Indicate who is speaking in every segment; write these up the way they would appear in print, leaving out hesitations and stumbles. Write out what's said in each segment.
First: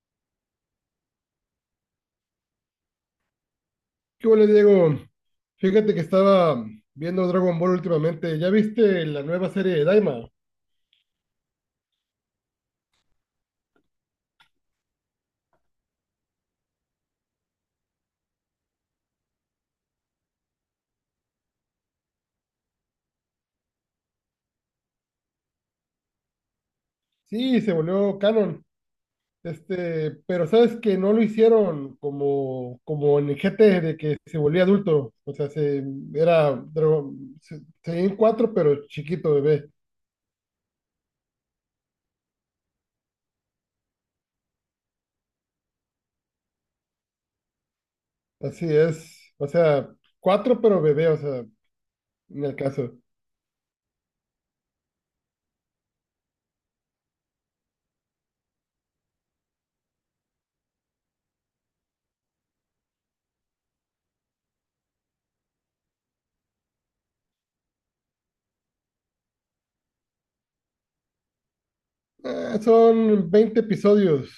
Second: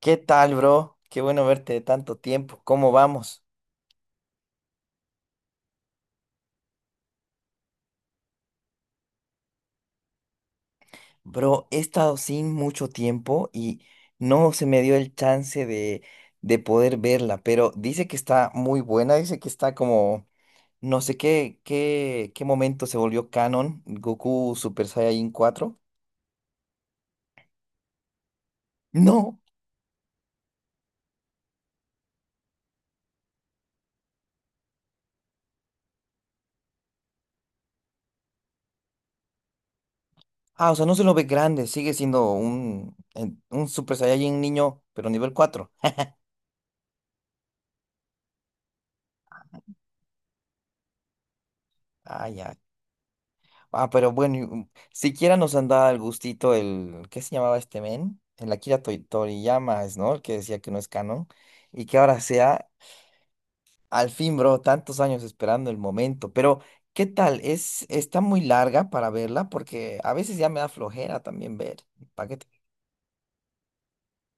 Speaker 1: ¿Qué tal, bro? Qué bueno verte de tanto tiempo. ¿Cómo vamos?
Speaker 2: ¿Qué Hola, Diego? Fíjate que estaba viendo Dragon Ball últimamente. ¿Ya viste la nueva serie de Daima?
Speaker 1: Bro, he estado sin mucho tiempo y no se me dio el chance de poder verla, pero dice que está muy buena, dice que está como, no sé qué momento se volvió canon, Goku Super Saiyajin cuatro.
Speaker 2: Sí, se volvió canon.
Speaker 1: No.
Speaker 2: Este, pero sabes que no lo hicieron como en el GT de que se volvía adulto. O sea, se, era Dragon, se, seguía en cuatro, pero chiquito bebé.
Speaker 1: Ah, o sea, no se lo ve grande, sigue siendo un Super Saiyajin niño, pero nivel 4.
Speaker 2: Así es. O sea, cuatro, pero bebé, o sea,
Speaker 1: Ah,
Speaker 2: en el
Speaker 1: ya.
Speaker 2: caso.
Speaker 1: Ah, pero bueno, siquiera nos han dado el gustito, ¿qué se llamaba este men? El Akira Toriyama, es, ¿no? El que decía que no es canon. Y que ahora sea, al fin, bro, tantos años esperando el momento. Pero, ¿qué tal? Está muy larga para verla porque a veces ya me da flojera también ver. ¿Para qué te-
Speaker 2: Son 20 episodios.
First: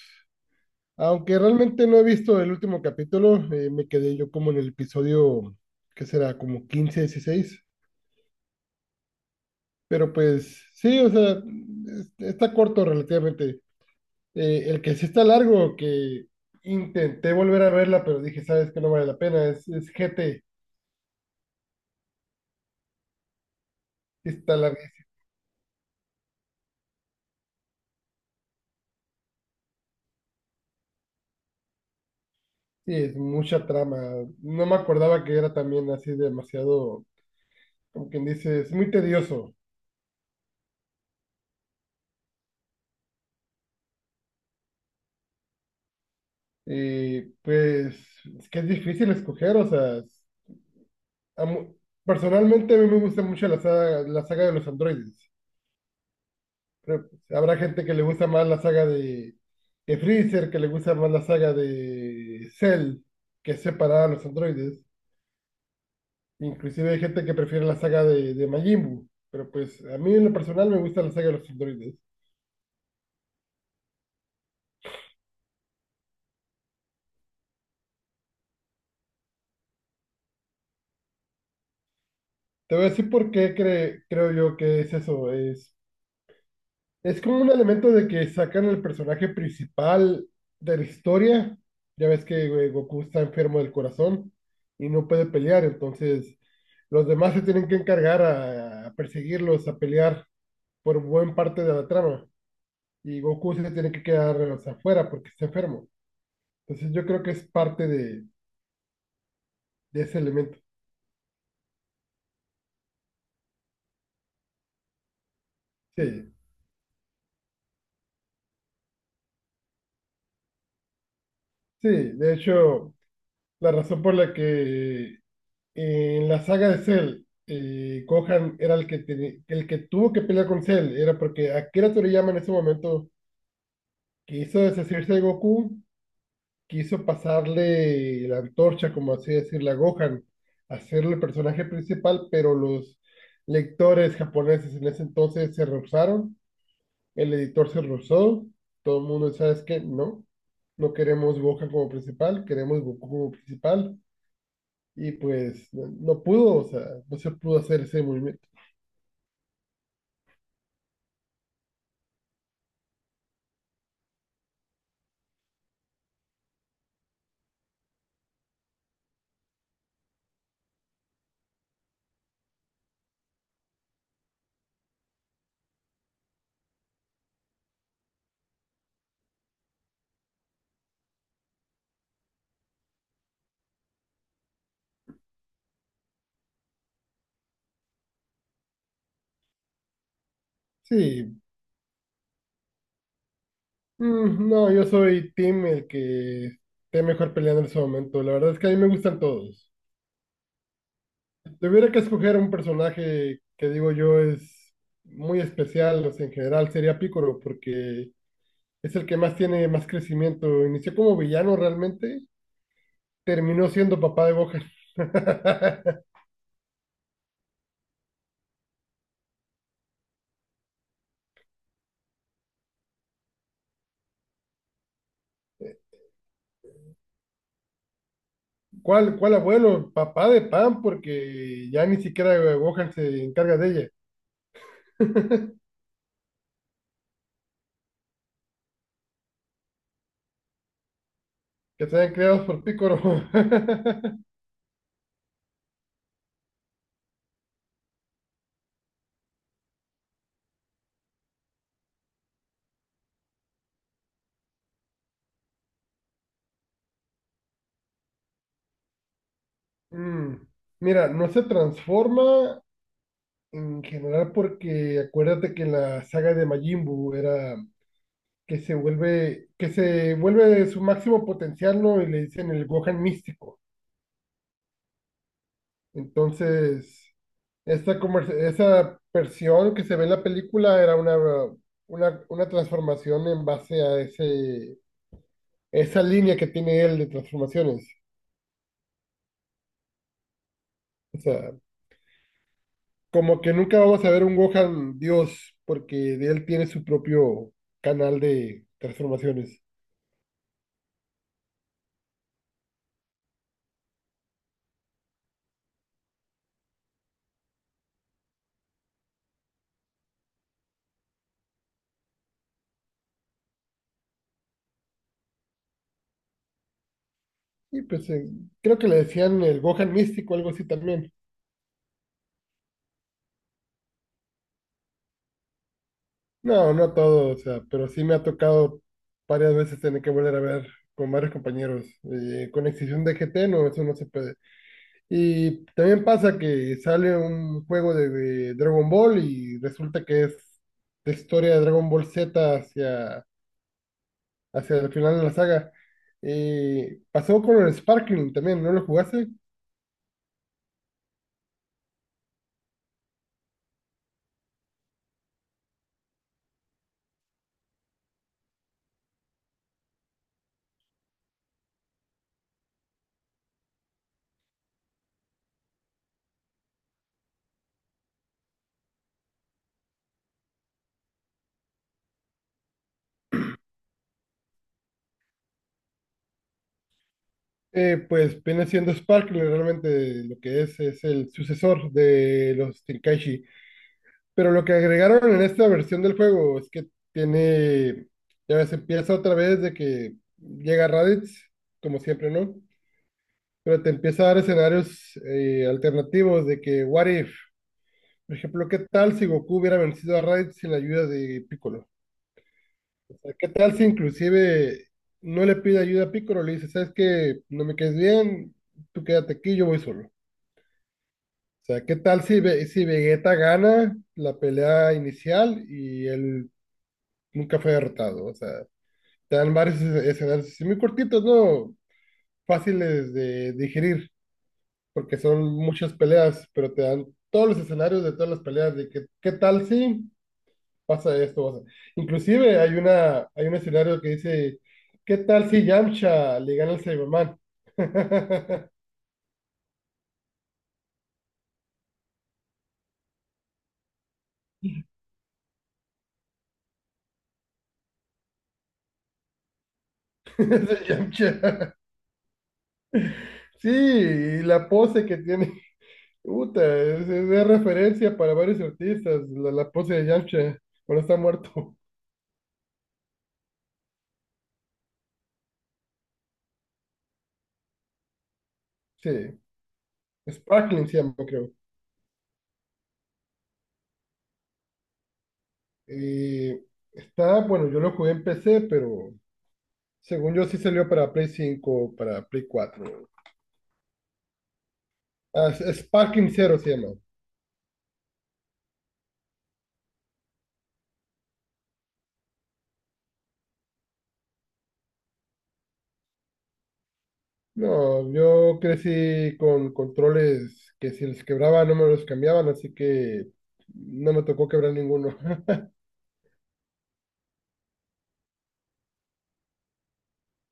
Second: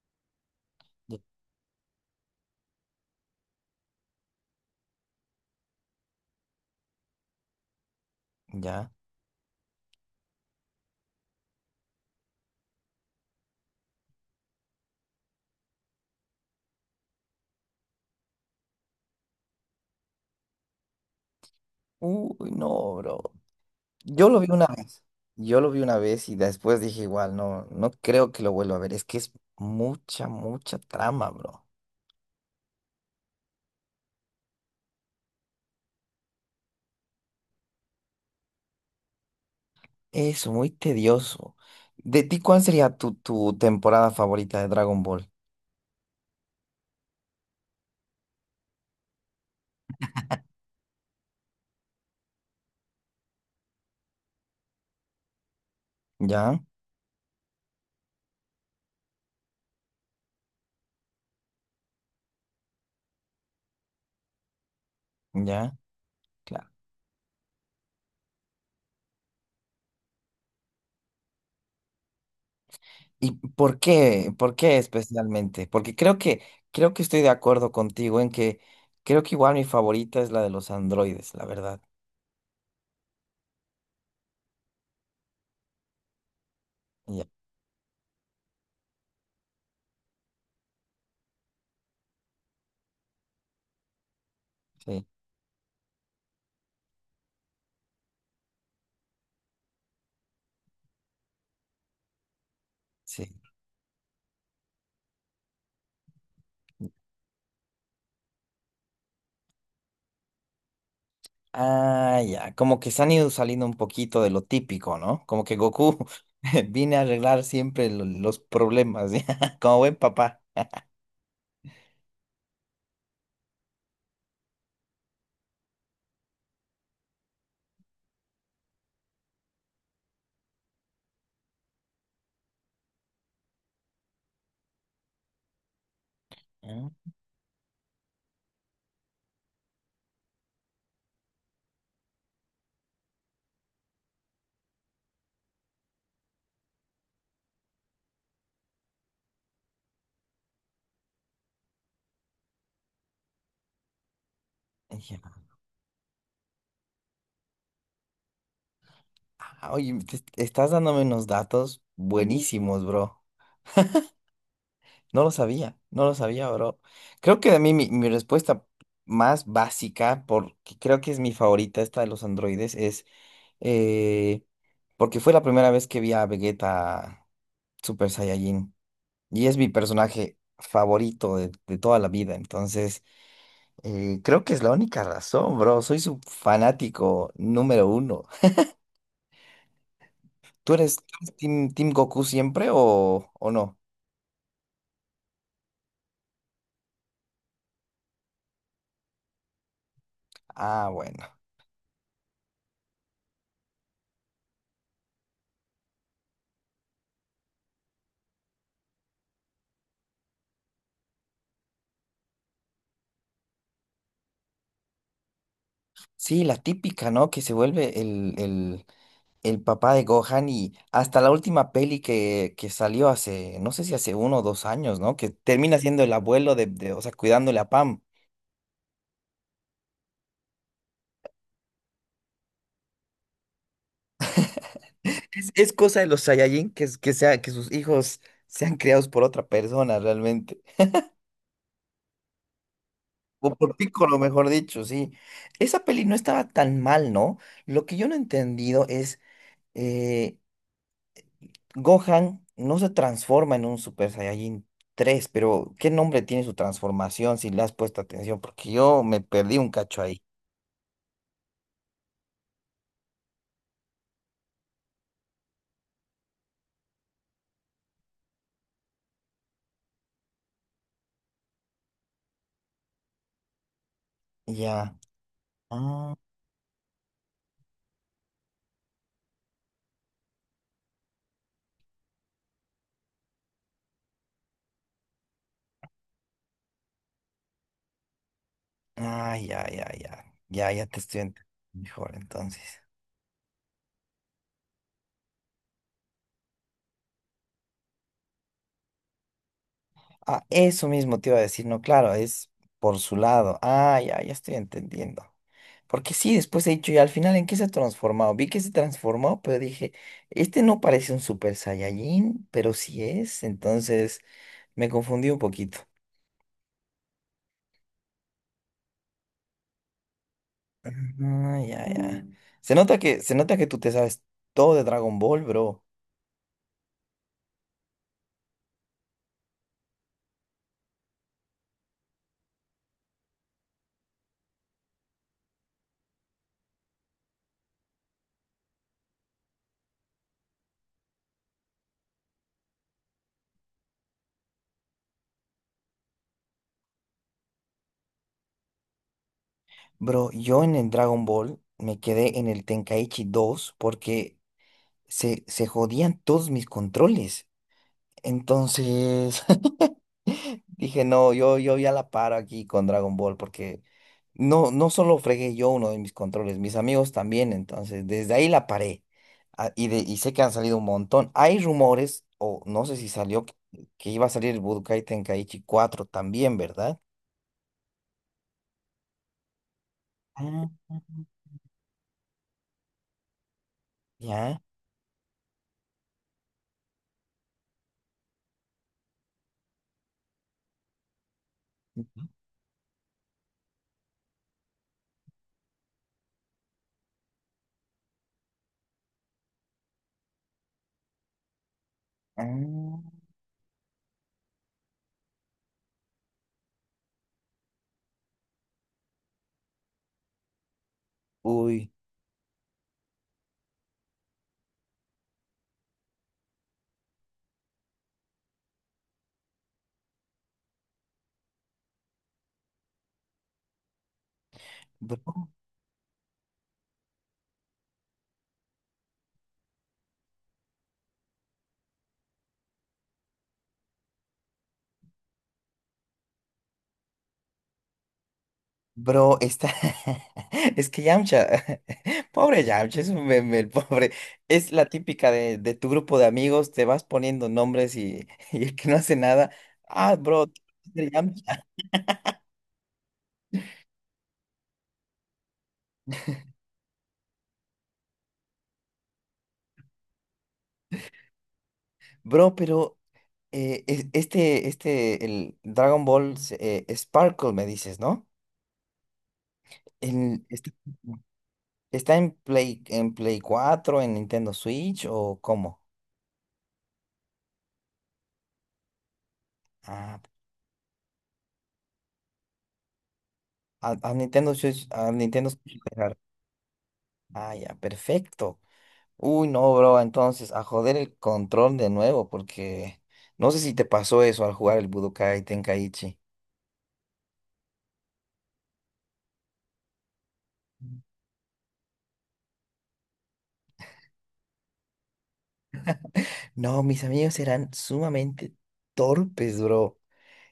Speaker 2: Aunque realmente no he visto el último capítulo, me quedé yo como en el episodio, ¿que será? Como 15, 16.
Speaker 1: Ya.
Speaker 2: Pero pues sí, o sea, está corto relativamente. El que sí está largo, que intenté volver a verla, pero dije, sabes que no vale la pena, es GT,
Speaker 1: Uy, no, bro. Yo
Speaker 2: sí
Speaker 1: lo vi
Speaker 2: está
Speaker 1: una vez.
Speaker 2: larguísimo.
Speaker 1: Yo lo vi una vez y después dije igual, no, no creo que lo vuelva a ver. Es que es mucha, mucha trama, bro.
Speaker 2: Sí, es mucha trama. No me acordaba que era también así demasiado, como quien dice, es muy tedioso.
Speaker 1: Eso, muy tedioso. ¿De ti cuál sería tu temporada favorita de Dragon Ball?
Speaker 2: Y pues es que es difícil escoger, o sea. A mu- Personalmente a mí me gusta mucho la saga de los androides.
Speaker 1: ¿Ya?
Speaker 2: Pero habrá gente que le gusta más la saga de Freezer, que le gusta más la saga de Cell, que es separada a los androides.
Speaker 1: ¿Ya? Claro.
Speaker 2: Inclusive hay gente que prefiere la saga de Majin Buu. Pero pues a mí en lo personal me gusta la saga de los androides.
Speaker 1: ¿Y por qué? ¿Por qué especialmente? Porque creo que estoy de acuerdo contigo en que creo que igual mi favorita es la de los androides, la verdad.
Speaker 2: Te voy a decir por qué creo yo que es eso. Es
Speaker 1: Ya,
Speaker 2: como un elemento de que sacan el personaje principal de la historia. Ya ves que güey, Goku está enfermo del corazón y
Speaker 1: sí,
Speaker 2: no puede pelear, entonces los demás se tienen que encargar a perseguirlos, a pelear por buen parte de la trama. Y
Speaker 1: sí.
Speaker 2: Goku se tiene que quedar o sea, afuera porque está enfermo. Entonces yo creo que es parte de ese elemento.
Speaker 1: Ah, ya. Como que se han ido saliendo un poquito de lo típico, ¿no? Como que Goku
Speaker 2: Sí,
Speaker 1: viene a arreglar siempre los problemas, ¿ya? Como buen papá.
Speaker 2: sí, de hecho, la razón por la que en la saga de Cell, Gohan era el que tuvo que pelear con Cell, era porque Akira Toriyama en ese momento quiso deshacerse de Goku,
Speaker 1: Ah,
Speaker 2: quiso pasarle la antorcha, como así decirle, a Gohan, hacerle el personaje principal, pero los lectores japoneses en ese entonces se rehusaron, el editor se rehusó, todo el mundo, ¿sabes qué? No, no queremos Gohan como principal, queremos Goku como principal. Y
Speaker 1: ya.
Speaker 2: pues no, no pudo, o sea, no se pudo hacer ese movimiento.
Speaker 1: Ah, oye, te estás dándome unos datos buenísimos, bro. No lo sabía, no lo sabía, bro. Creo que a mí mi respuesta más básica, porque creo que es mi favorita, esta de los androides, es eh, porque fue la primera vez que vi a Vegeta Super Saiyajin. Y es mi personaje favorito de toda la vida. Entonces, creo que es la única razón, bro. Soy su fanático número uno. ¿Tú eres, tú
Speaker 2: Sí,
Speaker 1: eres team Goku siempre o no?
Speaker 2: no, yo soy team el que esté mejor peleando en ese momento. La verdad es que a mí me gustan todos.
Speaker 1: Ah, bueno.
Speaker 2: Si tuviera que escoger un personaje que digo yo es muy especial, o sea, en general sería Piccolo, porque es el que más tiene más crecimiento. Inició como villano realmente, terminó siendo papá de Gohan.
Speaker 1: Sí, la típica, ¿no? Que se vuelve el papá de Gohan y hasta la última peli que salió hace, no sé si hace uno o dos años, ¿no? Que termina siendo el abuelo o sea, cuidándole a Pam.
Speaker 2: ¿Cuál abuelo? Papá de Pan, porque ya ni siquiera Gohan se encarga de ella.
Speaker 1: Es cosa de los Saiyajin que sus hijos sean criados por otra persona realmente.
Speaker 2: Que se hayan creados por Piccolo.
Speaker 1: O por Piccolo, mejor dicho, sí. Esa peli no estaba tan mal, ¿no? Lo que yo no he entendido es... eh, Gohan no se transforma en un Super Saiyajin 3, pero ¿qué nombre tiene su transformación si le has puesto atención? Porque yo me perdí un cacho ahí.
Speaker 2: Mm, Mira, no se transforma en general porque acuérdate que en la saga de Majin Buu era que se vuelve su máximo potencial, ¿no? Y le dicen el Gohan místico.
Speaker 1: Ya. Ah,
Speaker 2: Entonces, esa versión que se ve en la película era una transformación en base a esa línea que tiene él de transformaciones.
Speaker 1: ah, ya, ya, ya. Ya, ya te
Speaker 2: O
Speaker 1: estoy entendiendo
Speaker 2: sea,
Speaker 1: mejor entonces.
Speaker 2: como que nunca vamos a ver un Gohan Dios, porque de él tiene su propio canal de transformaciones.
Speaker 1: Ah, eso mismo te iba a decir, no, claro, es por su lado. Ah, ya, ya estoy entendiendo. Porque sí, después he dicho, y al final, ¿en qué se ha transformado? Vi que se transformó, pero dije, este no parece un Super Saiyajin, pero sí es, entonces me confundí un poquito.
Speaker 2: Y pues creo que le decían el Gohan místico, algo así también.
Speaker 1: Ah, ya, ya. Mm. Se nota que tú te sabes todo de Dragon Ball, bro.
Speaker 2: No, no todo, o sea, pero sí me ha tocado varias veces tener que volver a ver con varios compañeros. Con excepción de GT, no, eso no se puede. Y también pasa que sale un juego de Dragon Ball y resulta que es de historia de Dragon Ball Z hacia el final de la saga. Pasó con el Sparkling también, ¿no lo jugaste?
Speaker 1: Bro, yo en el Dragon Ball me quedé en el Tenkaichi dos porque se jodían todos mis controles. Entonces, dije, no, yo, ya la paro aquí con Dragon Ball porque no, no solo fregué yo uno de mis controles, mis amigos también, entonces desde ahí la paré. Ah, y sé que han salido un montón. Hay rumores, o no sé si salió, que iba a salir el Budokai Tenkaichi cuatro también, ¿verdad?
Speaker 2: Pues viene siendo Sparkling realmente lo que es,
Speaker 1: Ah,
Speaker 2: es el sucesor de los Tenkaichi. Pero
Speaker 1: ya.
Speaker 2: lo que agregaron en esta versión del juego es que tiene, ya ves, empieza otra vez de que llega Raditz, como siempre, ¿no? Pero te empieza a dar escenarios alternativos de que, what if, por ejemplo, ¿qué tal si Goku hubiera vencido a Raditz sin la ayuda de Piccolo?
Speaker 1: Ah,
Speaker 2: O sea, ¿qué tal si inclusive no le pide ayuda a Piccolo? Le dice, ¿sabes qué? No me quedes bien, tú quédate aquí, yo voy solo. O sea,
Speaker 1: uy,
Speaker 2: ¿qué tal si Vegeta gana la pelea inicial y él nunca fue derrotado? O sea, te dan varios escenarios así muy cortitos, ¿no? Fáciles de digerir, porque son
Speaker 1: bro.
Speaker 2: muchas peleas, pero te dan todos los escenarios de todas las peleas, de que, ¿qué tal si? Pasa esto. Inclusive hay una, hay un escenario que dice, ¿qué tal si Yamcha le gana al Cyberman?
Speaker 1: Bro, está. Es que Yamcha. Pobre Yamcha, es un meme, el pobre. Es la típica de tu grupo de amigos, te vas poniendo nombres y, y el que no hace nada. Ah, bro, tú
Speaker 2: Ese
Speaker 1: eres
Speaker 2: Yamcha.
Speaker 1: Yamcha.
Speaker 2: Sí, y la pose que tiene, puta, es de referencia para varios artistas, la pose de Yamcha cuando está muerto.
Speaker 1: Bro, pero este, el Dragon Ball Sparkle, me dices, ¿no?
Speaker 2: Sí,
Speaker 1: En- está,
Speaker 2: Sparkling se llama, creo.
Speaker 1: está en Play 4 en Nintendo Switch o cómo?
Speaker 2: Y está, bueno, yo lo jugué en PC, pero
Speaker 1: Ah,
Speaker 2: según yo sí salió para Play 5, para Play 4.
Speaker 1: a Nintendo Switch, a Nintendo
Speaker 2: Ah,
Speaker 1: Switch. Dejar.
Speaker 2: Sparkling Zero se llama.
Speaker 1: Ah, ya, perfecto. Uy, no, bro, entonces a joder el control de nuevo, porque no sé si te pasó eso al jugar el Budokai Tenkaichi.
Speaker 2: No, yo crecí con controles que si les quebraba no me los cambiaban, así que no me tocó quebrar ninguno.
Speaker 1: No, mis amigos eran sumamente torpes, bro.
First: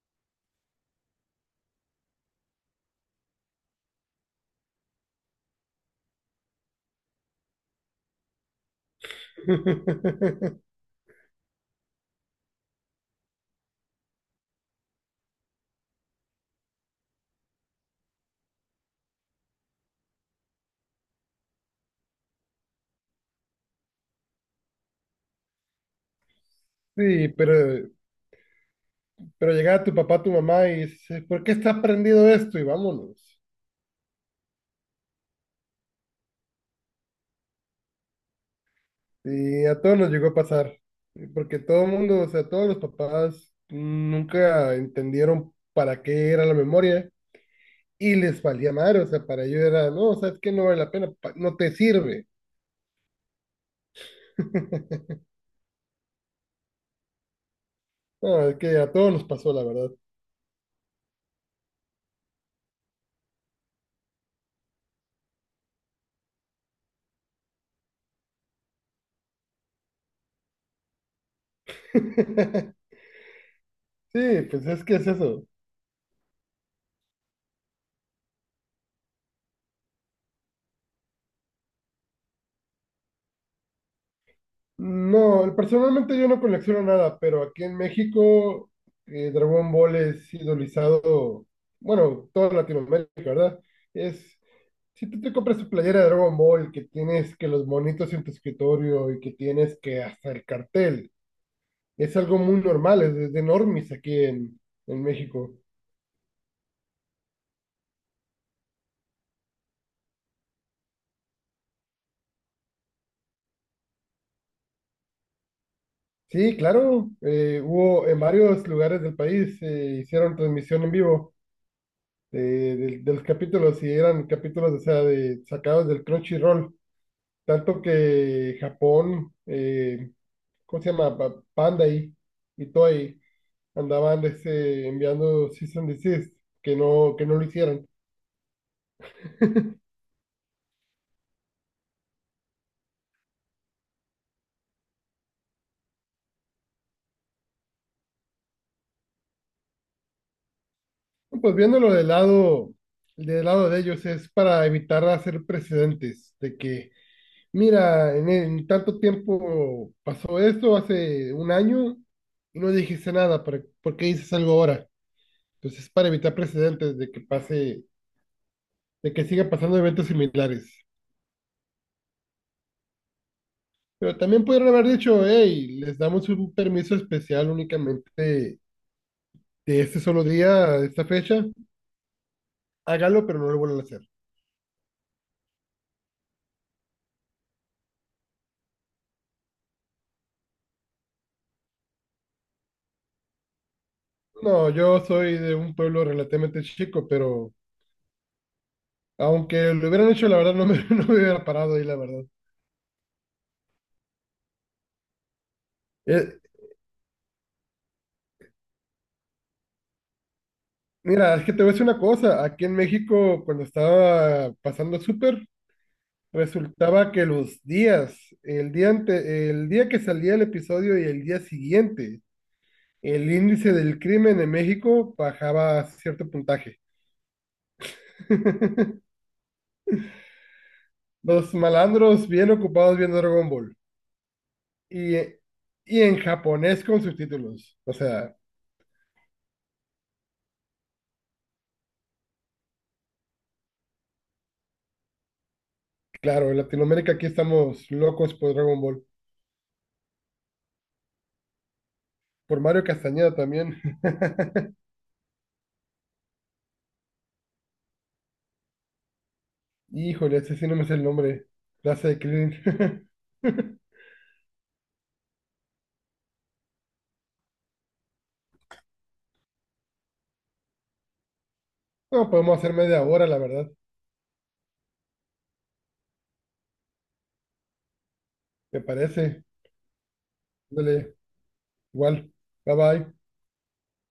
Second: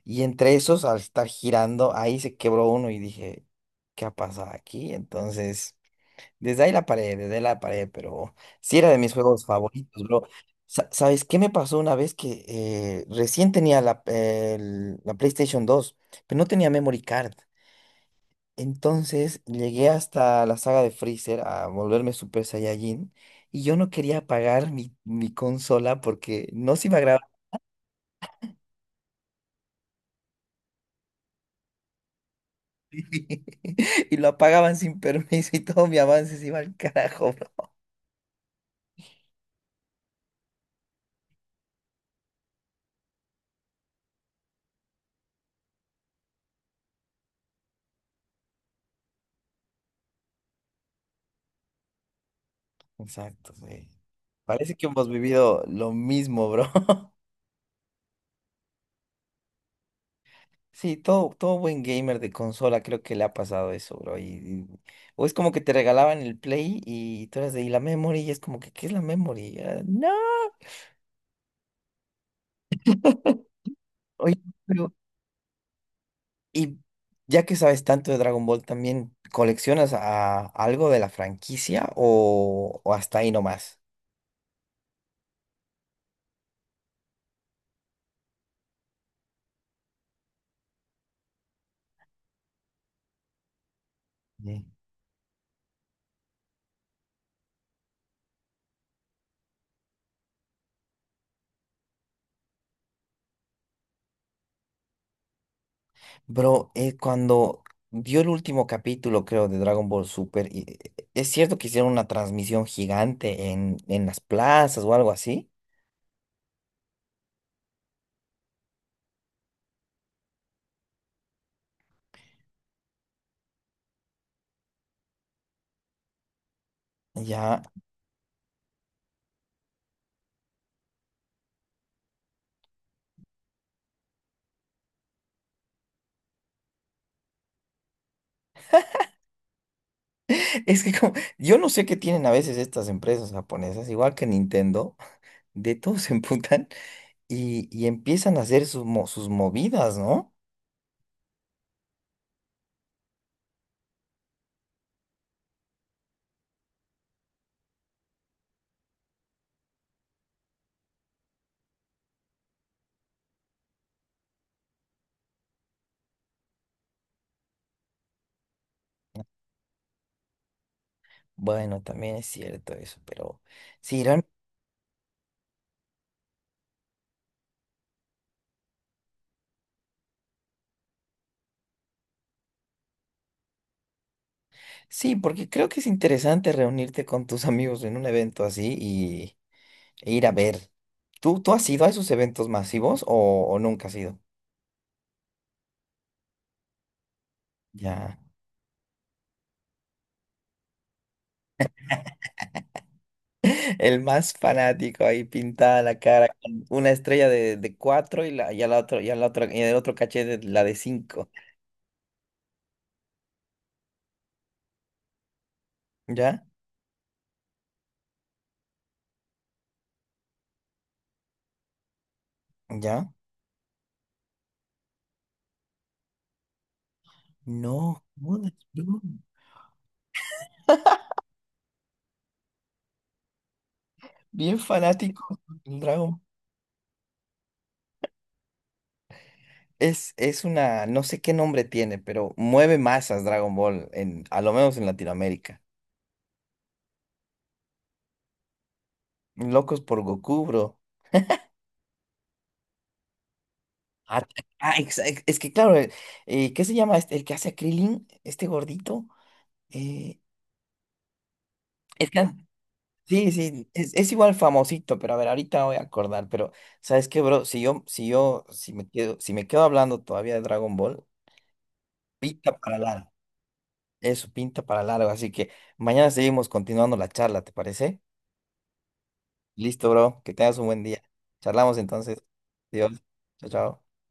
Speaker 1: Y entre esos, al estar girando, ahí se quebró uno y dije, ¿qué ha pasado aquí? Entonces, desde ahí la paré, desde ahí la paré, pero sí era de mis juegos favoritos, bro. ¿Sabes qué me pasó una vez que recién tenía la PlayStation dos pero no tenía memory card? Entonces llegué hasta la saga de Freezer a volverme Super Saiyajin y yo no quería apagar mi consola porque no se iba a grabar
Speaker 2: Sí, pero llegaba tu papá, tu mamá y dice, ¿por qué está prendido esto? Y vámonos.
Speaker 1: y lo apagaban sin permiso y todo mi avance se iba al carajo, bro.
Speaker 2: Y a todos nos llegó a pasar, porque todo el mundo, o sea, todos los papás nunca entendieron para qué era la memoria y les valía madre, o sea, para ellos era, no, o sea, es que no vale la pena, no te sirve.
Speaker 1: Exacto, güey. Parece que hemos vivido lo mismo, bro.
Speaker 2: No, es que a todos nos pasó, la verdad.
Speaker 1: Sí, todo, todo buen gamer de consola creo que le ha pasado eso, bro. O es como que te regalaban el Play y tú eras y la memory y es como que, ¿qué es la memory? Ah, no. Oye,
Speaker 2: Sí, pues es
Speaker 1: pero
Speaker 2: que es eso.
Speaker 1: Y ya que sabes tanto de Dragon Ball, ¿también coleccionas algo de la franquicia o hasta ahí nomás?
Speaker 2: No, personalmente yo no colecciono nada, pero aquí en México Dragon Ball es idolizado, bueno, toda Latinoamérica, ¿verdad? Es,
Speaker 1: Sí.
Speaker 2: si tú te compras tu playera de Dragon Ball, que tienes que los monitos en tu escritorio y que tienes que hasta el cartel, es algo muy normal, es de normis aquí en México.
Speaker 1: Bro, cuando vio el último capítulo, creo, de Dragon Ball Super, es cierto que hicieron una transmisión gigante en las plazas o algo así.
Speaker 2: Sí, claro, hubo en varios lugares del país, hicieron transmisión en vivo de los capítulos y eran capítulos, o sea, sacados del Crunchyroll.
Speaker 1: Ya,
Speaker 2: Tanto que Japón, ¿cómo se llama? Bandai y Toei andaban este, enviando season and desist, que no, lo hicieran.
Speaker 1: es que como, yo no sé qué tienen a veces estas empresas japonesas, igual que Nintendo, de todos se emputan y empiezan a hacer sus movidas, ¿no?
Speaker 2: Pues viéndolo del lado de ellos es para evitar hacer precedentes de que, mira, en tanto tiempo pasó esto hace un año y no dijiste nada, por qué dices algo ahora? Entonces es para evitar precedentes de que pase, de que siga pasando eventos similares.
Speaker 1: Bueno, también es cierto eso, pero sí,
Speaker 2: Pero
Speaker 1: real-
Speaker 2: también pudieron haber dicho, hey, les damos un permiso especial únicamente de este solo día, de esta fecha, hágalo, pero no lo vuelvan a hacer.
Speaker 1: sí, porque creo que es interesante reunirte con tus amigos en un evento así e ir a ver. ¿Tú has ido a esos eventos masivos o nunca has ido?
Speaker 2: No, yo soy de un pueblo relativamente chico, pero
Speaker 1: Ya.
Speaker 2: aunque lo hubieran hecho, la verdad no me, no me hubiera parado ahí, la verdad.
Speaker 1: El más fanático ahí pintada la cara
Speaker 2: Eh,
Speaker 1: con una estrella de cuatro y a la otra, y a la otra, y en el otro cachete la de cinco.
Speaker 2: Mira, es que te voy a decir una cosa, aquí en México, cuando estaba pasando el súper,
Speaker 1: ¿Ya?
Speaker 2: resultaba que los días, el día que salía el episodio y el día siguiente,
Speaker 1: ¿Ya?
Speaker 2: el índice del crimen en México bajaba a cierto puntaje.
Speaker 1: No, ¿cómo no?
Speaker 2: Los malandros bien ocupados viendo Dragon Ball
Speaker 1: Bien
Speaker 2: y,
Speaker 1: fanático del
Speaker 2: y en
Speaker 1: Dragon.
Speaker 2: japonés con subtítulos. O sea,
Speaker 1: Es una, no sé qué nombre tiene, pero mueve masas Dragon Ball, a lo menos en Latinoamérica.
Speaker 2: claro, en Latinoamérica aquí estamos locos por Dragon Ball,
Speaker 1: Locos por Goku, bro.
Speaker 2: por Mario Castañeda también.
Speaker 1: Ah, ah, es que claro, ¿qué se llama este? El que hace a Krillin, este gordito. Eh,
Speaker 2: Híjole, ese sí no me sé el nombre. Clase
Speaker 1: el
Speaker 2: de
Speaker 1: que
Speaker 2: Krillin.
Speaker 1: sí, sí, es igual famosito, pero a ver, ahorita me voy a acordar, pero ¿sabes qué, bro? Si me quedo hablando todavía de Dragon Ball,
Speaker 2: No,
Speaker 1: pinta
Speaker 2: podemos hacer
Speaker 1: para
Speaker 2: media
Speaker 1: largo.
Speaker 2: hora, la verdad,
Speaker 1: Eso, pinta para largo. Así que mañana seguimos continuando la charla, ¿te parece?
Speaker 2: me parece.
Speaker 1: Listo, bro. Que tengas un buen día.
Speaker 2: Ándale,
Speaker 1: Charlamos entonces.
Speaker 2: igual. Bye
Speaker 1: Dios.
Speaker 2: bye.
Speaker 1: Chao, chao.